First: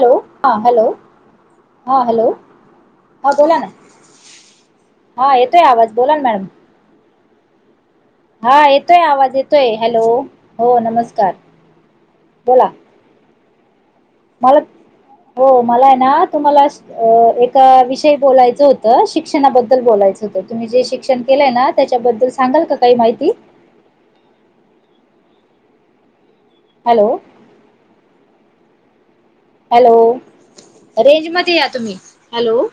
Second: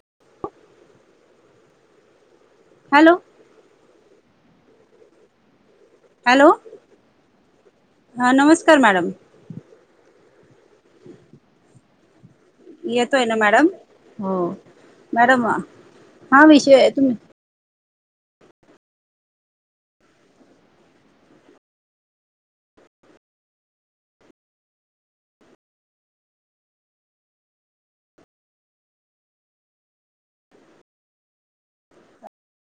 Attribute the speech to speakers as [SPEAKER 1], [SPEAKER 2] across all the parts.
[SPEAKER 1] Hello, हा hello, हा hello.
[SPEAKER 2] Hello.
[SPEAKER 1] हा बोला हा येतोय आवाज बोला ना मॅडम.
[SPEAKER 2] हॅलो
[SPEAKER 1] हा
[SPEAKER 2] नमस्कार
[SPEAKER 1] येतोय
[SPEAKER 2] मॅडम
[SPEAKER 1] आवाज, येतोय हॅलो, हो नमस्कार बोला.
[SPEAKER 2] येतोय ना मॅडम.
[SPEAKER 1] मला,
[SPEAKER 2] मॅडम
[SPEAKER 1] हो मला आहे ना,
[SPEAKER 2] हा
[SPEAKER 1] तुम्हाला अस
[SPEAKER 2] विषय तुम्ही
[SPEAKER 1] एक. विषय बोलायचं होतं, शिक्षणाबद्दल बोलायचं होतं, तुम्ही जे शिक्षण केलंय ना त्याच्याबद्दल सांगाल का? काही माहिती. हॅलो. हॅलो, रेंज मध्ये या तुम्ही! हॅलो.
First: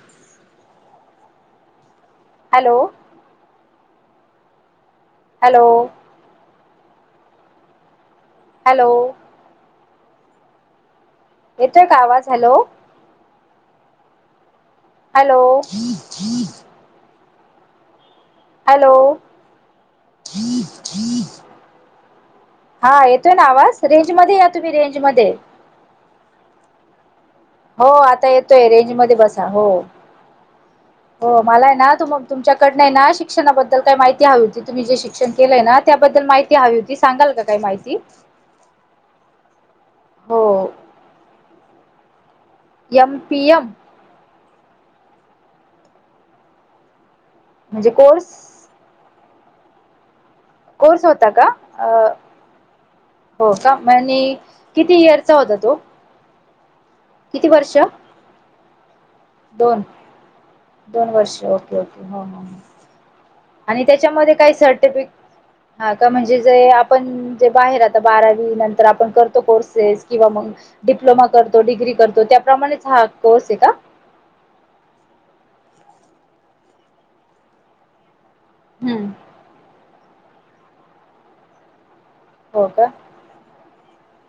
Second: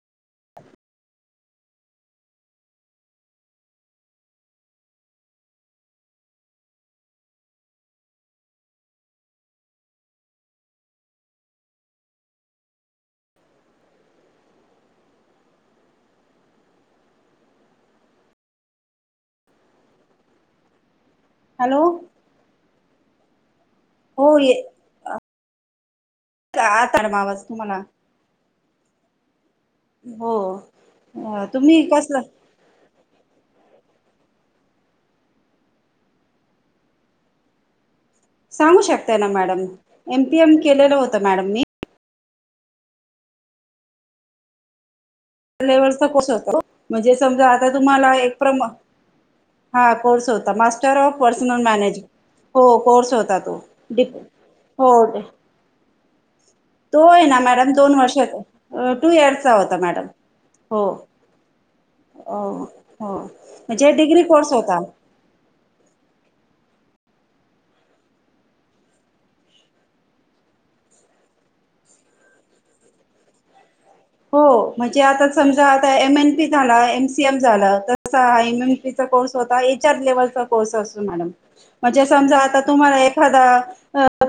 [SPEAKER 1] हॅलो. हॅलो. हॅलो. येतोय का आवाज? हॅलो. हॅलो. हॅलो.
[SPEAKER 2] हॅलो.
[SPEAKER 1] हा येतोय ना आवाज? रेंज मध्ये
[SPEAKER 2] हो
[SPEAKER 1] या तुम्ही, रेंज मध्ये.
[SPEAKER 2] आ तर्मावस् [unintelligible]
[SPEAKER 1] हो आता येतोय रेंज मध्ये बसा, हो,
[SPEAKER 2] हो
[SPEAKER 1] हो
[SPEAKER 2] अ
[SPEAKER 1] मला आहे
[SPEAKER 2] तुम्ही
[SPEAKER 1] ना तुम
[SPEAKER 2] कसलं
[SPEAKER 1] तुमच्या. नाही ना शिक्षणाबद्दल काही माहिती हवी होती, तुम्ही जे शिक्षण केलंय ना त्याबद्दल माहिती हवी होती. तुम्ही सांगाल का काय माहिती?
[SPEAKER 2] सांगू शकताय ना मॅडम, एम.
[SPEAKER 1] हो
[SPEAKER 2] पी. एम. केलेलं होतं मॅडम मी.
[SPEAKER 1] एम. पी. एम.
[SPEAKER 2] लेवलचा कोर्स होतो, म्हणजे समजा आता
[SPEAKER 1] म्हणजे
[SPEAKER 2] तुम्हाला
[SPEAKER 1] कोर्स
[SPEAKER 2] एक प्र हा कोर्स होतो. मास्टर
[SPEAKER 1] कोर्स
[SPEAKER 2] ऑफ
[SPEAKER 1] होता का
[SPEAKER 2] पर्सनल
[SPEAKER 1] अ
[SPEAKER 2] मॅनेजमेंट. हो कोर्स होता
[SPEAKER 1] हो
[SPEAKER 2] तो
[SPEAKER 1] का
[SPEAKER 2] प
[SPEAKER 1] आणि
[SPEAKER 2] हो.
[SPEAKER 1] किती इयरचा होता तो
[SPEAKER 2] तो आहे ना मॅडम दोन वर्ष येतो. टू इयर्सचा होता
[SPEAKER 1] दोन
[SPEAKER 2] मॅडम. हो,
[SPEAKER 1] दोन वर्ष ओके ओके
[SPEAKER 2] हो, हो
[SPEAKER 1] आणि त्याच्यामध्ये काही सर्टिफिकेट हा का? म्हणजे जे आपण जे बाहेर आता बारावी नंतर आपण करतो कोर्सेस किंवा मग डिप्लोमा करतो, डिग्री करतो त्याप्रमाणेच हा कोर्स आहे का?
[SPEAKER 2] हो. म्हणजे आता समजा, आता एम एन पी झाला एम सी एम झाला, तर कसा हा एम एन पी चा
[SPEAKER 1] हम्म
[SPEAKER 2] कोर्स होता, एच आर लेवलचा कोर्स असतो मॅडम. म्हणजे समजा आता
[SPEAKER 1] हो का
[SPEAKER 2] तुम्हाला एखादा,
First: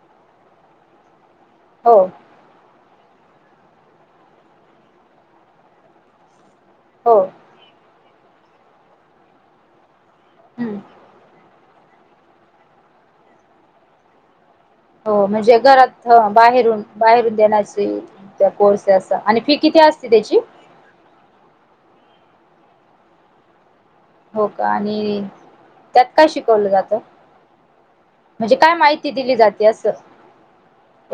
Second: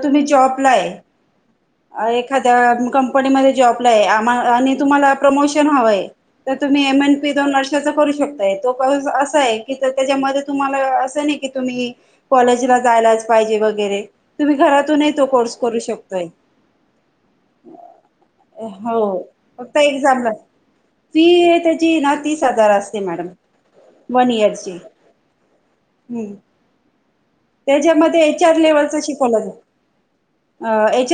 [SPEAKER 2] तुम्ही जॉबला आहे.
[SPEAKER 1] हो
[SPEAKER 2] [inaudible] अ एक एखाद्या कंपनीमध्ये जॉबला आहे, आम आणि तुम्हाला प्रमोशन हवंय. तर तुम्ही एम एन
[SPEAKER 1] हो
[SPEAKER 2] पी दोन वर्षाचा करू शकताय. तो असा आहे की, त्याच्या मध्ये
[SPEAKER 1] हम्म
[SPEAKER 2] तुम्हाला असं नाही की, तुम्ही कॉलेजला जायलाच पाहिजे वगैरे. तुम्ही घरात
[SPEAKER 1] हो. म्हणजे घरात बाहेरून बाहेरून देण्याची त्या कोर्स
[SPEAKER 2] हो
[SPEAKER 1] असं. आणि फि
[SPEAKER 2] फक्त एक्झामला. फी त्याची ना तीस हजार असते मॅडम. [inaudible]
[SPEAKER 1] हो का. आणि त्यात काय
[SPEAKER 2] हम्म
[SPEAKER 1] शिकवलं जातं?
[SPEAKER 2] त्याच्यामध्ये
[SPEAKER 1] [inaudible]
[SPEAKER 2] एच
[SPEAKER 1] म्हणजे
[SPEAKER 2] आर
[SPEAKER 1] काय
[SPEAKER 2] लेव्हलच
[SPEAKER 1] माहिती दिली
[SPEAKER 2] शिकवलं
[SPEAKER 1] जाते असं?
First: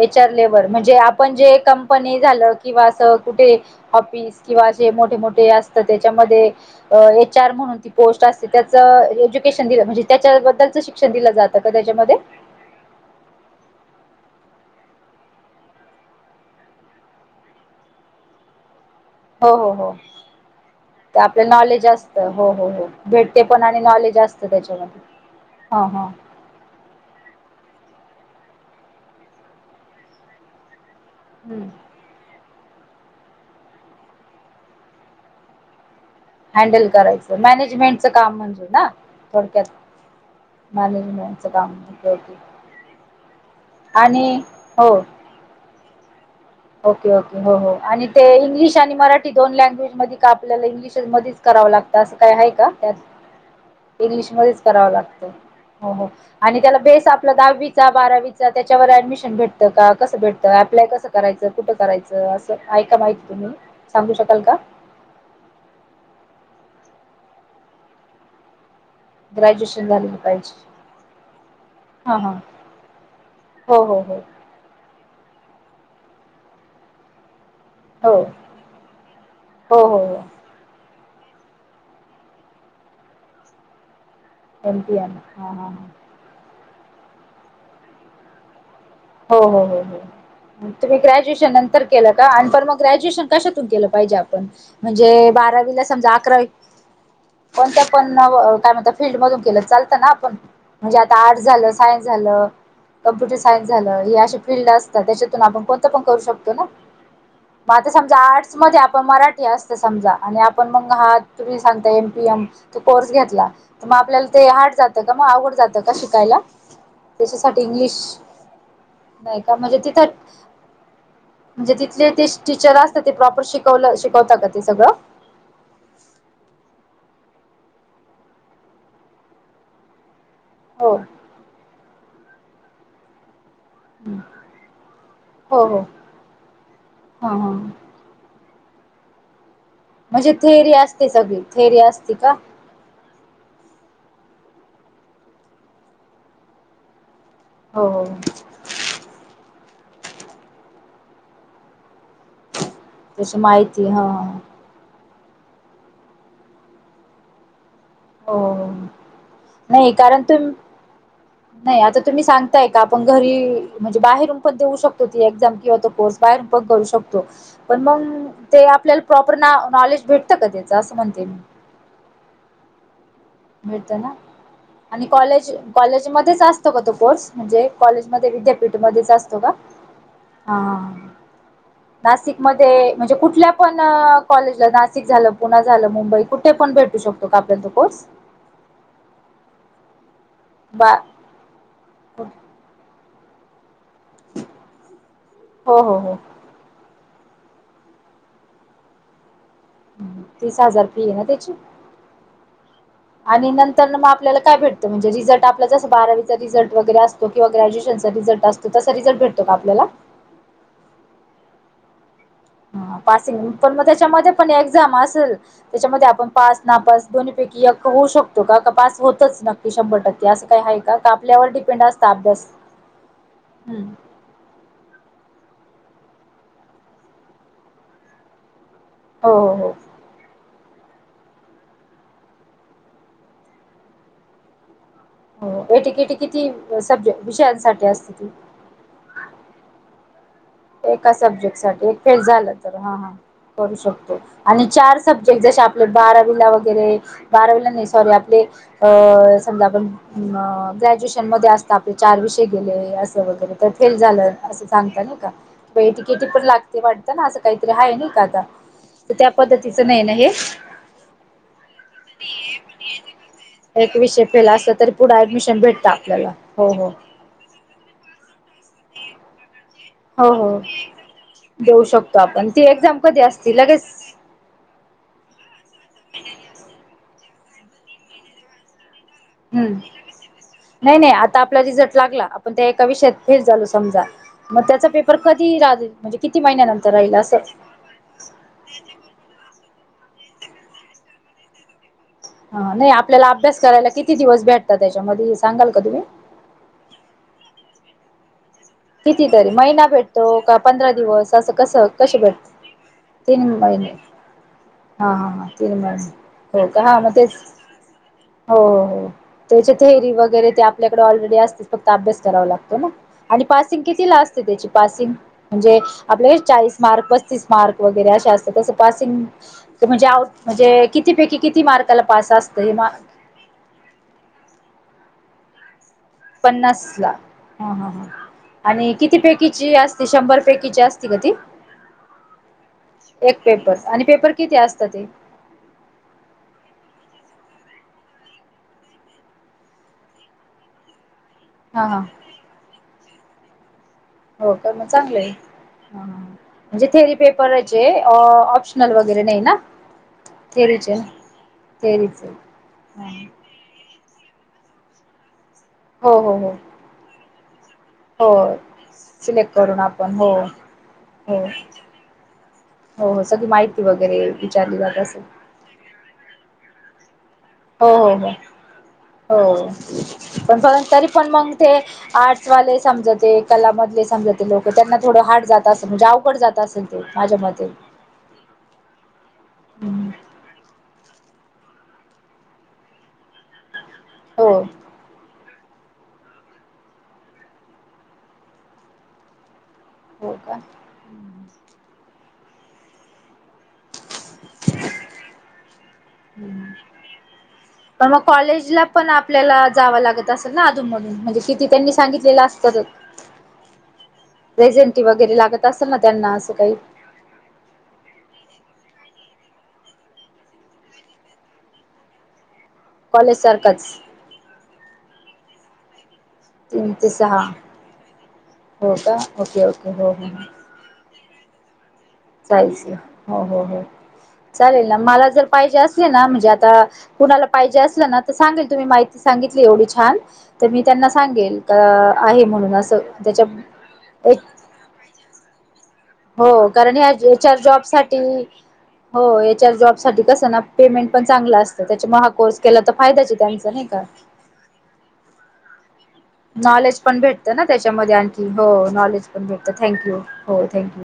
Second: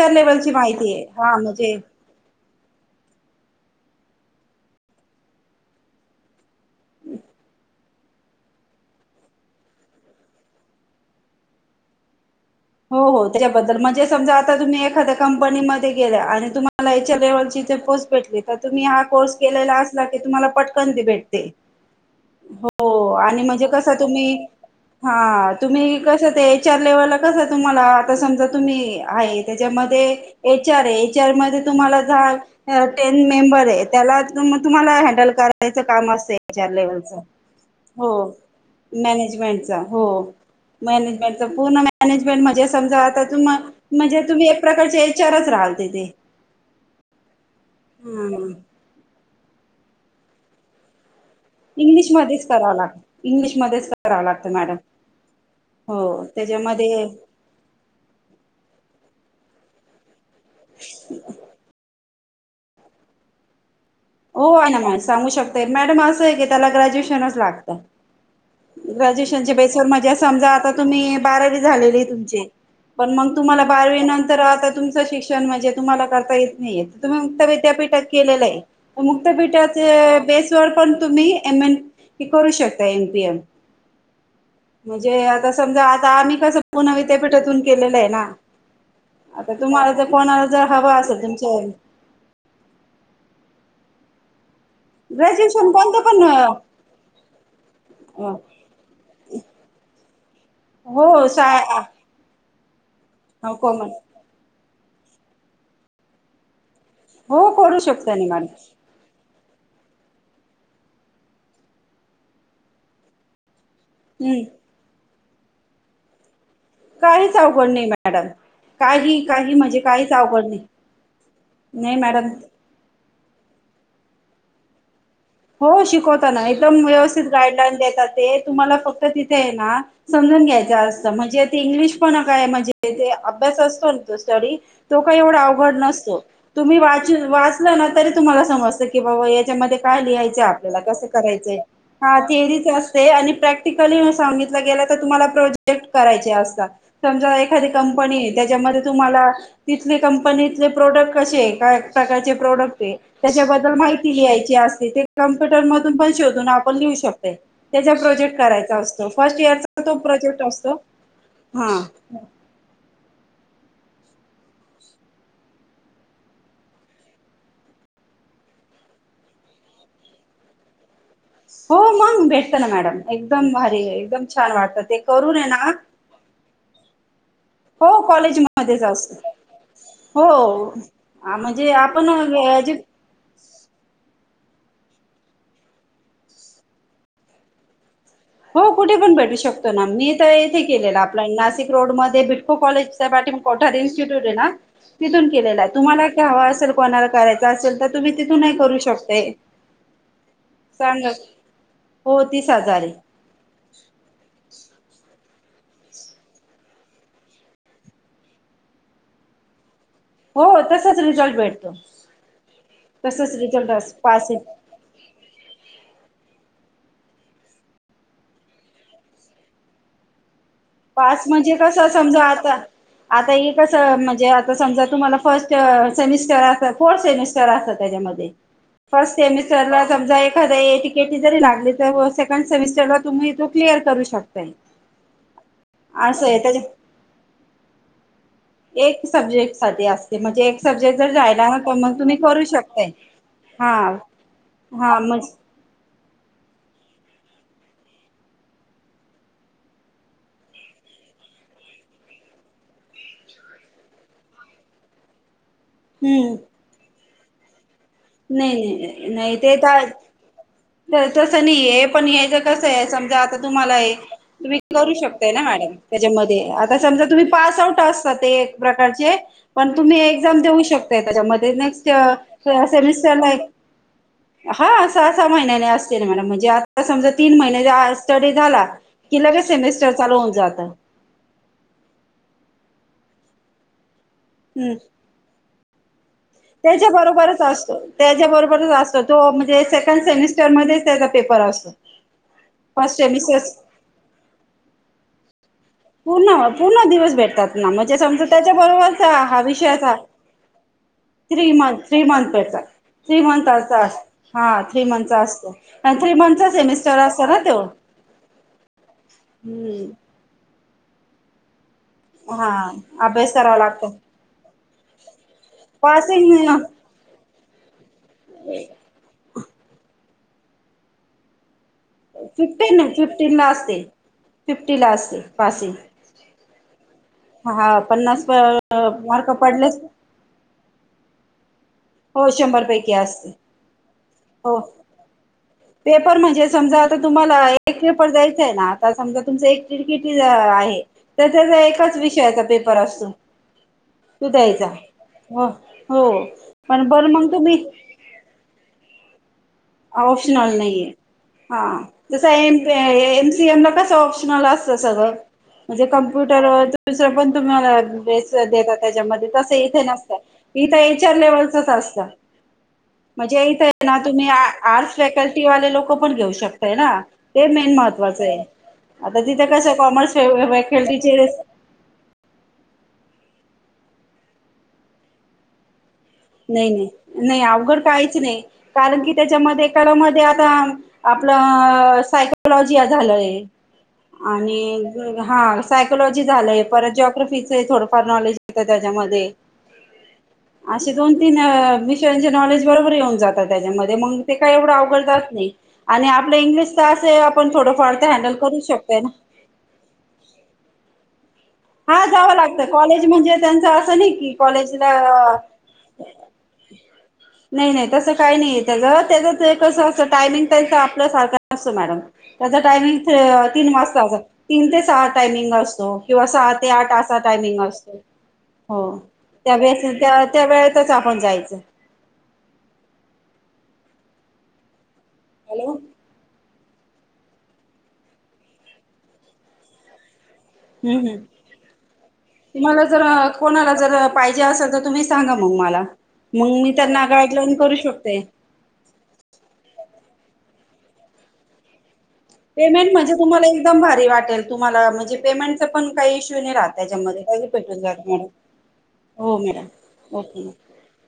[SPEAKER 1] एच आर
[SPEAKER 2] लेव्हलची
[SPEAKER 1] लेबल.
[SPEAKER 2] माहिती
[SPEAKER 1] म्हणजे
[SPEAKER 2] आहे हा
[SPEAKER 1] आपण जे
[SPEAKER 2] म्हणजे
[SPEAKER 1] कंपनी झालं किंवा असं कुठे ऑफि किंवा असं मोठे मोठे असतं, त्याच्यामध्ये अं एच आर म्हणून पोस्ट असते. त्याच एज्युकेशन दिलं, म्हणजे त्याच्याबद्दलच शिक्षण दिलं जातं का त्याच्यामध्ये?
[SPEAKER 2] हो हो त्याच्याबद्दल. म्हणजे समजा, आता तुम्ही एखाद्या कंपनीमध्ये गेल्या आणि तुम्हाला एच आर लेवलची भेटली. तर तुम्ही हा कोर्स
[SPEAKER 1] हो हो
[SPEAKER 2] केलेला
[SPEAKER 1] हो
[SPEAKER 2] असला की, तुम्हाला पटकन ती
[SPEAKER 1] तर
[SPEAKER 2] भेटते.
[SPEAKER 1] आपलं नॉलेज असतं
[SPEAKER 2] हो. आणि
[SPEAKER 1] भेटते पण
[SPEAKER 2] म्हणजे कसं
[SPEAKER 1] नॉलेज
[SPEAKER 2] तुम्ही,
[SPEAKER 1] असतं त्याच्यामध्ये
[SPEAKER 2] हा
[SPEAKER 1] हां
[SPEAKER 2] तुम्ही
[SPEAKER 1] हां
[SPEAKER 2] कसं ते एच आर लेवलला कस तुम्हाला? आता समजा तुम्ही आहे त्याच्यामध्ये एच आरये, ए एच आर मध्ये
[SPEAKER 1] हम्म.
[SPEAKER 2] तुम्हाला जा टेन मेंबर आहे त्याला, त तुम्हाला हँडल करायचं काम असेल. एच आर
[SPEAKER 1] हँडल
[SPEAKER 2] लेवलच.
[SPEAKER 1] करायचं मॅनेजमेंटचं
[SPEAKER 2] हो.
[SPEAKER 1] काम म्हणजे ना थोडक्यात
[SPEAKER 2] मॅनेजमेंटचं हो.
[SPEAKER 1] मॅनेजमेंटचं
[SPEAKER 2] मॅनेजमेंटच
[SPEAKER 1] काम
[SPEAKER 2] पूर्ण
[SPEAKER 1] ओके ओके
[SPEAKER 2] मॅनेजमेंट म्हणजे समजा, आता म्हणजे
[SPEAKER 1] आणि
[SPEAKER 2] तुम्ही एक
[SPEAKER 1] हो
[SPEAKER 2] प्रकारचे एच आर च राहल तीथे.
[SPEAKER 1] ओके ओके हो हो. आणि ते
[SPEAKER 2] हम्म
[SPEAKER 1] इंग्लिश आणि मराठी दोन लँग्वेज मध्ये का? आपल्याला इंग्लिश च मध्यी करावं लागत असं काय
[SPEAKER 2] इंग्लिशमध्येच
[SPEAKER 1] आहे का
[SPEAKER 2] करावं
[SPEAKER 1] त्यात?
[SPEAKER 2] लागत इंग्लिशमध्येच करावं लागतं
[SPEAKER 1] इंग्लिशमध्येच
[SPEAKER 2] मॅडम
[SPEAKER 1] करावं लागत. हो हो. आणि त्याला बेस आपलं दाहावी चा बारावीचा त्याच्यावर ऍडमिशन भेटतं का? कसं भेटतं? अप्लाय कसं जर कुठं करायचं असं, आहे का माहिती तुम्ही? सांगू शकाल
[SPEAKER 2] हो
[SPEAKER 1] का
[SPEAKER 2] आहे ना म सांगू शकते. मॅडम असं आहे की, त्याला ग्रॅज्युएशनच लागतं. ग्रॅज्युएशनच्या बेसवर
[SPEAKER 1] ग्रॅज्युएशन
[SPEAKER 2] म्हणजे,
[SPEAKER 1] झालेलं
[SPEAKER 2] समजा
[SPEAKER 1] पाहिजे
[SPEAKER 2] आता तुम्ही बारावी झालेली आहे
[SPEAKER 1] हां हां
[SPEAKER 2] तुमची पण मग तुम्हाला
[SPEAKER 1] हो हो
[SPEAKER 2] बारवी
[SPEAKER 1] हो
[SPEAKER 2] नंतर आता तुम्ही शिक्षण म्हणजे तुम्हाला करता येत नाहीये, तुम्ही मुक्तविद्यापीठात
[SPEAKER 1] हो
[SPEAKER 2] केलेलंय मुक्तपीठाचे
[SPEAKER 1] हो हो हो
[SPEAKER 2] बेसवर पण तुम्ही एम ए क करू शकता एमपीएम.
[SPEAKER 1] एम पी एम
[SPEAKER 2] म्हणजे आता
[SPEAKER 1] हां हां
[SPEAKER 2] समजा
[SPEAKER 1] हां
[SPEAKER 2] आता आम्ही कसं पुना विद्यापीठातून केलेलं आहे ना.
[SPEAKER 1] हो
[SPEAKER 2] आता
[SPEAKER 1] हो हो
[SPEAKER 2] तुम्हाला जर कोणाला जर हव असेल तुमचं
[SPEAKER 1] केला का? आणि पण मग ग्रॅज्युएशन कशातून केलं पाहिजे आपण? म्हणजे
[SPEAKER 2] ग्रॅज्युएशन
[SPEAKER 1] बारावीला
[SPEAKER 2] कोणतं
[SPEAKER 1] समजा
[SPEAKER 2] पण
[SPEAKER 1] अकरावी, [inaudible] कोणत्या पण काय म्हणता? फील्ड मधून केलं चालतं ना पण? म्हणजे
[SPEAKER 2] हो
[SPEAKER 1] आता आर्ट्स
[SPEAKER 2] साय
[SPEAKER 1] झाले सायन्स झाले कॉम्प्युटर
[SPEAKER 2] हो
[SPEAKER 1] सायन्स
[SPEAKER 2] कोमल
[SPEAKER 1] झालं हे असे फील्ड असतात. त्याच्यातून आपण कोणतं पण करू शकतो ना.
[SPEAKER 2] हो
[SPEAKER 1] म
[SPEAKER 2] करू
[SPEAKER 1] आता
[SPEAKER 2] शकता
[SPEAKER 1] समजा
[SPEAKER 2] ना मॅडम
[SPEAKER 1] आर्ट्स मध्ये आपण मराठी असते समजा. आणि आपण मग हा तुम्ही सांगता एम पी एम तो कोर्स घेतला तरं मंग आपल्यांला
[SPEAKER 2] हम्म
[SPEAKER 1] ते हार्ड जातं कां मंग आवघडं जातं कां शिकांयला
[SPEAKER 2] काहीच
[SPEAKER 1] त्यांच्यासाठी
[SPEAKER 2] अवघड नाही
[SPEAKER 1] इंग्लिश
[SPEAKER 2] मॅडम काही
[SPEAKER 1] नाहीं
[SPEAKER 2] काही
[SPEAKER 1] कां म्हणजे
[SPEAKER 2] काहीच अवघड नाही
[SPEAKER 1] तिथं
[SPEAKER 2] नाही
[SPEAKER 1] तिथले ते
[SPEAKER 2] मॅडम
[SPEAKER 1] टीचर असं ते प्रॉपर शिव शिकवतां कां ते सगळं
[SPEAKER 2] हो शिकवतांना एकदंम व्यवस्थित गाईडलाईन देतांत ते तुम्हांला फक्तं तिथे आहे नां समजूंन घ्यायचं
[SPEAKER 1] हो
[SPEAKER 2] असतं म्हणजे ते इंग्लिश पणं कायं म्हणजे ते अभ्यास असं तो कांहीं एवढां
[SPEAKER 1] हो
[SPEAKER 2] अवघडं
[SPEAKER 1] हो
[SPEAKER 2] नतो तुम्हीं
[SPEAKER 1] हा हा
[SPEAKER 2] वाचलं तरी तुम्हांला समजतं की बाबां यांच्यामध्ये कायं
[SPEAKER 1] म्हणजे
[SPEAKER 2] लिहायचं
[SPEAKER 1] थेअरी
[SPEAKER 2] आपल्याला कसं
[SPEAKER 1] असते सगळी
[SPEAKER 2] करायचंय
[SPEAKER 1] थेअरी असते
[SPEAKER 2] हां
[SPEAKER 1] का
[SPEAKER 2] ते तीस दिवसं असते आणि पार्टिकली सांगितले गेले तरं तुम्हांला प्रोजेक्ट करांयचे असतांत समजां घरी
[SPEAKER 1] हो हो
[SPEAKER 2] कंपनीते येतं त्यांच्यामध्ये तुम्हांला तिथले कंपनीतले प्रोडक्ट कसे आहे कायं प्रकारचें प्रोडक्ट आहे
[SPEAKER 1] त्याची
[SPEAKER 2] त्यांच्याबद्दल
[SPEAKER 1] हा
[SPEAKER 2] माहिती
[SPEAKER 1] हो
[SPEAKER 2] लिहांयची असते ते कम्प्युटर मधूंन पणं शोधूंन आपणं लिहूं शकतंय त्यांचा प्रोजेक्ट
[SPEAKER 1] हो
[SPEAKER 2] करांयचा असतो फर्स्ट इयर चां तो प्रोजेक्ट असतो हा.
[SPEAKER 1] नाहीं आंता तुम्हीं सांगि आंता एकदां आपणं घरी म्हणजे बाहेर पणं देऊ शकतो ते एझांम किंवा तो कोर्स बाहेरून पणं करूं शकतो पणं मंग ते आपल्याला प्रॉपर नां नॉलेज भेटतं कां त्यांचं असं म्हणते मी
[SPEAKER 2] हो मंग भेटतं नां मॅडम एकदम भारी
[SPEAKER 1] भेटतं नां
[SPEAKER 2] एकदम छान वाटतं ते
[SPEAKER 1] आणि
[SPEAKER 2] करून आहे
[SPEAKER 1] कॉलेज
[SPEAKER 2] ना
[SPEAKER 1] कॉलेज मध्येचं असतं कां तो कोर्स म्हणजे
[SPEAKER 2] हो
[SPEAKER 1] कॉलेजमध्यें
[SPEAKER 2] कॉलेजमध्येच
[SPEAKER 1] विद्यापीठमध्येंचं असतो कां
[SPEAKER 2] हो म्हणजे आपणं हे
[SPEAKER 1] म्हणजे कुंठल्या पणं कॉलेजिक झालं पुणे झालं मुंबई कुंठे पणं भेटूं शकतो आपल्या कोर्स
[SPEAKER 2] हो कुंठे पणं भेटूं शकतो नां मी तरं येथे
[SPEAKER 1] बा
[SPEAKER 2] केलेला आपलां नाशिक रोड मध्यें बिटको कॉलेज त्यांपाठी कोठारे यांची आहे नां तीथूंन केलां आहे
[SPEAKER 1] हो हो
[SPEAKER 2] तुम्हांला
[SPEAKER 1] हो
[SPEAKER 2] हां असेल कोणांला करांयचा असेल तरं तुम्हीं तिथूंन नाहीं करूं शकतां
[SPEAKER 1] तीस हजार फी आहे ना
[SPEAKER 2] चाललं
[SPEAKER 1] त्याची
[SPEAKER 2] हो तीस हजार आहे
[SPEAKER 1] आणि नंतर नां मगं आपल्याला कायं भेटतं म्हणजे रिझल्टं आपलां जसं बारावीचा रिझ्टं वगैरें असतो किं ग्रॅज्युएशन चां रिझल्ट असतं तसां रिझल्ट भेटतो कां आपलां
[SPEAKER 2] हो तसांच रिझल्ट भेटतो
[SPEAKER 1] हां
[SPEAKER 2] तसच
[SPEAKER 1] पासिंग पणं मंग
[SPEAKER 2] रिझल्ट पास
[SPEAKER 1] त्यांच्यामध्ये
[SPEAKER 2] आहे
[SPEAKER 1] पणं एक्झांम असेल त्यांच्यामध्ये आपणं पास नां पास दोन्हीपैकी एक होऊं शकतो कां पास होतंच नक्की शंभर टक्के असं कायं आहे का का
[SPEAKER 2] पांच
[SPEAKER 1] आपल्यावर
[SPEAKER 2] म्हणजे
[SPEAKER 1] डिपेंड
[SPEAKER 2] कसं
[SPEAKER 1] असतं
[SPEAKER 2] समजां
[SPEAKER 1] अभ्यास
[SPEAKER 2] आंता आंता हे
[SPEAKER 1] हम्म.
[SPEAKER 2] कसं म्हणजे समजां तुम्हांला फर्स्ट सेमिस्टर असं फोर्थ सेमिस्टर असतं त्यांच्यामध्ये फर्स्ट
[SPEAKER 1] हो हो
[SPEAKER 2] सेमिस्टर
[SPEAKER 1] हो
[SPEAKER 2] लां समजां एक एखांद्या ए टीकेटी जरी लागली तरं सेकंड सेमिस्टंरला तुम्हीं तो क्लिअर करूं शकतां
[SPEAKER 1] हो एटीकिटी किती सब्जे विषयांसाठी असते ती
[SPEAKER 2] एक सब्जेक्ट सांठी असते म्हणजे सब्जेक्ट जर
[SPEAKER 1] एकां
[SPEAKER 2] राहिला
[SPEAKER 1] सब्जेक्ट
[SPEAKER 2] ना तर
[SPEAKER 1] सांठी
[SPEAKER 2] मग
[SPEAKER 1] एक
[SPEAKER 2] तुम्ही
[SPEAKER 1] फेल
[SPEAKER 2] करू
[SPEAKER 1] झालं तरं
[SPEAKER 2] शकताय
[SPEAKER 1] हां हां
[SPEAKER 2] हा
[SPEAKER 1] करूं शकतो आणि
[SPEAKER 2] हा
[SPEAKER 1] चार
[SPEAKER 2] मग
[SPEAKER 1] सब्जेक्ट जशे आपणं आपले बारावीला वगैरें बारावीला नाहीं सॉरी आपले अं समजां आपणं ग्रॅज्युएशन मध्यें असतं आपले चार विषय गेले असं वगैरें तरं फेल झालं सांगता नाहीं कां
[SPEAKER 2] हम्म
[SPEAKER 1] टिकेटीपणं लागते वाटतं नां असं कांहींतरी आहे नां कां
[SPEAKER 2] नाही
[SPEAKER 1] तरं
[SPEAKER 2] नाही
[SPEAKER 1] त्यां
[SPEAKER 2] नाही
[SPEAKER 1] पद्धतीचं
[SPEAKER 2] ते
[SPEAKER 1] नाहीं नां हे
[SPEAKER 2] तसं नाहीं हे पणं यायचं कसं आहे समजां आंता तुम्हांला
[SPEAKER 1] एक विषय फेल
[SPEAKER 2] तुम्हीं
[SPEAKER 1] असला तरी
[SPEAKER 2] करूं
[SPEAKER 1] पुढं
[SPEAKER 2] शकतांय नां
[SPEAKER 1] ऍडमिशन
[SPEAKER 2] मॅडम
[SPEAKER 1] भेटतं आपल्याला
[SPEAKER 2] त्यांच्यामध्ये
[SPEAKER 1] हो
[SPEAKER 2] आंता
[SPEAKER 1] हो
[SPEAKER 2] समजां तुम्हीं पास आऊट पणं तेच्यां प्रकारचे पणं तुम्हीं
[SPEAKER 1] हो
[SPEAKER 2] एक्झांम
[SPEAKER 1] हो
[SPEAKER 2] देऊं शकतांत त्यांच्या मध्यें
[SPEAKER 1] देऊ
[SPEAKER 2] नेक्स्ट
[SPEAKER 1] शकतो आपण ती एक्झाम कधी
[SPEAKER 2] सविस्तर आहे
[SPEAKER 1] असती लगेच
[SPEAKER 2] हा सहा सहा महिन्याने असते ना मॅडम म्हणजे आता समजा तीन महिन्या ज्या स्टडी झाला की लगेच
[SPEAKER 1] हम्म
[SPEAKER 2] सेमेस्टर चालू होऊन जातं.
[SPEAKER 1] नाही नाही आता आपला रिझल्ट लागला आपण त्या एका विषयात फेल झालो समजा म
[SPEAKER 2] हम्म
[SPEAKER 1] त्याचा पेप पर कधी राहते म्हणजे किती महिन्यानंतर राहील असं.
[SPEAKER 2] त्याच्याबरोबरच असतो तो म्हणजे सेकंड सेमिस्टरमध्येच त्याचा पेपर अस
[SPEAKER 1] हा नाही आपल्याला अभ्यास करायला किती दिवस भेटता त्याच्यामध्ये हे सांगाल का तुम्ही?
[SPEAKER 2] पूर्ण पूर्ण दिवस भेटतात ना म्हणजे समजा त्याच्याबरोबर हा हा
[SPEAKER 1] कितीतरी महिना
[SPEAKER 2] विषयचां
[SPEAKER 1] भेटतो का पंधरा दिवस
[SPEAKER 2] थ्री
[SPEAKER 1] असं
[SPEAKER 2] मंथ
[SPEAKER 1] कसं
[SPEAKER 2] थ्री
[SPEAKER 1] कसे
[SPEAKER 2] मंथ
[SPEAKER 1] भेटत
[SPEAKER 2] भेटतात. थ्री
[SPEAKER 1] तीन
[SPEAKER 2] मंथाचा
[SPEAKER 1] महिने
[SPEAKER 2] हा थ्री
[SPEAKER 1] हा
[SPEAKER 2] मंथचा
[SPEAKER 1] हा हा
[SPEAKER 2] असतो
[SPEAKER 1] तीन
[SPEAKER 2] आणि थ्री मंथचा
[SPEAKER 1] महिने हो का हा
[SPEAKER 2] सेमिस्टर
[SPEAKER 1] मग
[SPEAKER 2] असतो ना
[SPEAKER 1] तेच
[SPEAKER 2] त्यो.
[SPEAKER 1] हो हो त्याच्या थेअरी वगैरे ते आपल्याकडे ऑलरेडी असते फक्त अभ्यास करावा
[SPEAKER 2] हा
[SPEAKER 1] लागतो ना.
[SPEAKER 2] अभ्यास
[SPEAKER 1] आणि
[SPEAKER 2] करावा
[SPEAKER 1] पासिंग
[SPEAKER 2] लागतो
[SPEAKER 1] किती ला असते त्याची पासिंग म्हणजे
[SPEAKER 2] पासिंग
[SPEAKER 1] आपल्या चाळीस मार्क पस्तीस मार्क वगैरे अशे चा असतो त्याचा पासिंग क म्हणजे आउट म्हणजे किती पैकी किती मार्क
[SPEAKER 2] फिफ्टीन फिफ्टीन ला असते फिफ्टी ला असते पासिंग.
[SPEAKER 1] पन्नास ला हा हा
[SPEAKER 2] पन्नास
[SPEAKER 1] आणि किती
[SPEAKER 2] मार्क
[SPEAKER 1] पैकीची
[SPEAKER 2] पडलेच
[SPEAKER 1] अस ती शंभरपैकीचा असती का ती?
[SPEAKER 2] हो शंभर पैकी असती.
[SPEAKER 1] पेपर्स आणि पेपर किती असता ते?
[SPEAKER 2] पेपर म्हणजे समजा आता तुम्हाला एक पेपर द्यायचं आहे ना आता समजा तुमचा एक [unintelligible] कितीचा आहे तर त्याचा
[SPEAKER 1] हा
[SPEAKER 2] एकाच
[SPEAKER 1] हा
[SPEAKER 2] विषयाचा पेपर असतो. तो
[SPEAKER 1] हो
[SPEAKER 2] द्यायचा
[SPEAKER 1] का मग चांगलं हा
[SPEAKER 2] हो
[SPEAKER 1] हा आहे
[SPEAKER 2] हो
[SPEAKER 1] म्हणजे
[SPEAKER 2] पण बरं
[SPEAKER 1] थेअरी
[SPEAKER 2] मग तुम्ही
[SPEAKER 1] पेपराचे अ ऑप्शनल वगैरे नाही ना.
[SPEAKER 2] ऑप्शनल नाहीये
[SPEAKER 1] थेअरीचे
[SPEAKER 2] हा
[SPEAKER 1] चेरीच
[SPEAKER 2] जसं एम ते एमस सी एम ला कसं ऑप्शनल असतं सगळं म्हणजे
[SPEAKER 1] हो हो
[SPEAKER 2] कम्प्युटर
[SPEAKER 1] हो
[SPEAKER 2] दुसरं पण तुम्हाला
[SPEAKER 1] हो
[SPEAKER 2] तेच देतात त्याच्यामध्ये
[SPEAKER 1] सिलेक्ट
[SPEAKER 2] तसं
[SPEAKER 1] करून
[SPEAKER 2] इथे
[SPEAKER 1] आपण
[SPEAKER 2] नसतं
[SPEAKER 1] हो
[SPEAKER 2] इथं एच आर
[SPEAKER 1] हो
[SPEAKER 2] लेवलचच असतं.
[SPEAKER 1] हो हो
[SPEAKER 2] म्हणजे
[SPEAKER 1] सगळी
[SPEAKER 2] इथं
[SPEAKER 1] माहिती
[SPEAKER 2] आहे ना तुम्ही
[SPEAKER 1] वगैरे
[SPEAKER 2] आर्ट
[SPEAKER 1] विचारली
[SPEAKER 2] आर्ट्स
[SPEAKER 1] जात असेल
[SPEAKER 2] फॅकल्टीवाले लोक पण घेऊ शकताय ना. ते मेन
[SPEAKER 1] हो हो
[SPEAKER 2] महत्त्वाचं आहे
[SPEAKER 1] हो
[SPEAKER 2] आता तिथे
[SPEAKER 1] हो
[SPEAKER 2] कसं कॉमर्स फे अ
[SPEAKER 1] पण तरी पण
[SPEAKER 2] फॅकल्टीचेस
[SPEAKER 1] मग ते आर्टसवाले समजा ते कला मधले समजा ते लोकं त्यांना थोडं हार्ड जात असं म्हणजे अव
[SPEAKER 2] नाही नाही नाही अवघड काहीच नाही कारण की त्याच्यामध्ये
[SPEAKER 1] हम्म.
[SPEAKER 2] कळामध्ये आता आपलं सायकलॉजीया झालंय
[SPEAKER 1] हो
[SPEAKER 2] आणि हा सायकोलॉजी झालंय परत ज्यॉग्रफीचे थोडफार नॉलेज येतं त्याच्यामध्ये.
[SPEAKER 1] हो का.
[SPEAKER 2] अशे दोन-तीन विषयांचे नॉलेज बरोबर येऊन जातात त्याच्यामध्ये मंग ते काही एवढं अवघडतात नाही. आणि आपलं इंग्लिश तर असे आपण थोडंफार ते
[SPEAKER 1] पण मग
[SPEAKER 2] हँडल करू
[SPEAKER 1] कॉलेजला
[SPEAKER 2] शकतोय
[SPEAKER 1] पण
[SPEAKER 2] ना.
[SPEAKER 1] आपल्याला जावा लागत असेल ना अधून मधुन म्हणजे कित ती त्यांनी
[SPEAKER 2] हा जावं
[SPEAKER 1] सांगितले
[SPEAKER 2] लागतं
[SPEAKER 1] असतं
[SPEAKER 2] कॉलेज म्हणजे त्यांचं असं नाही की कॉलेजला
[SPEAKER 1] प्रेझेंटी वगैरे लागत तसं ना त्यांना असं काही
[SPEAKER 2] नाही नाही तसं काही नाही त्याच त्याच कसं असं टायमिंग त्यांच आपल्या सारखं नसतो मॅडम त्याचा टायमिंग
[SPEAKER 1] कॉलेज
[SPEAKER 2] तीन
[SPEAKER 1] सारखाच
[SPEAKER 2] वाजताचा तीन ते सहा टायमिंग असतो किंवा सात ते आठ
[SPEAKER 1] तीन
[SPEAKER 2] असा
[SPEAKER 1] सहा
[SPEAKER 2] टायमिंग असतो हो
[SPEAKER 1] का
[SPEAKER 2] त्या
[SPEAKER 1] ओके ओके
[SPEAKER 2] [unintelligible]
[SPEAKER 1] हो
[SPEAKER 2] त्या
[SPEAKER 1] हो
[SPEAKER 2] त्यावेळेत तसं आपण जायचं.
[SPEAKER 1] जायच हो हो हो चालेल ना मला जर
[SPEAKER 2] हॅलो
[SPEAKER 1] पाहिजे अस ते ना म्हणजे आता कुणाला पाहिजे असलं ना तर सांगेल तुम्ही माहिती सांगितली एवढी छान तर मी
[SPEAKER 2] हम्म
[SPEAKER 1] त्यांना
[SPEAKER 2] हम्म
[SPEAKER 1] सांगेल का आहे म्हणून असं त्याच्या एक
[SPEAKER 2] [unintelligible] तुम्हीच सांगा मग मला मग
[SPEAKER 1] हो
[SPEAKER 2] मी
[SPEAKER 1] कारण
[SPEAKER 2] त्यांना
[SPEAKER 1] या हच्या
[SPEAKER 2] गाईडलाईन करू
[SPEAKER 1] जॉबसाठी
[SPEAKER 2] शकते
[SPEAKER 1] हो याच्या जॉब साठी कसं ना पेमेंट पण चांगलं असत त्याच्यामुळे हा कोर्स केला
[SPEAKER 2] पेमेंट
[SPEAKER 1] तर
[SPEAKER 2] म्हणजे
[SPEAKER 1] फायदा
[SPEAKER 2] तुम्हाला
[SPEAKER 1] त्यांचा
[SPEAKER 2] एकदम
[SPEAKER 1] नाही का.
[SPEAKER 2] भारी वाटेल तुम्हाला म्हणजे काय पेमेंटचा पण इशू?
[SPEAKER 1] नॉलेज पण भेटतं ना त्याच्यामध्ये आणखी हो नॉलेज
[SPEAKER 2] हो
[SPEAKER 1] पण
[SPEAKER 2] मॅडम
[SPEAKER 1] भेटतं थथँक्यू
[SPEAKER 2] ओके मॅम
[SPEAKER 1] हो थँक्यू.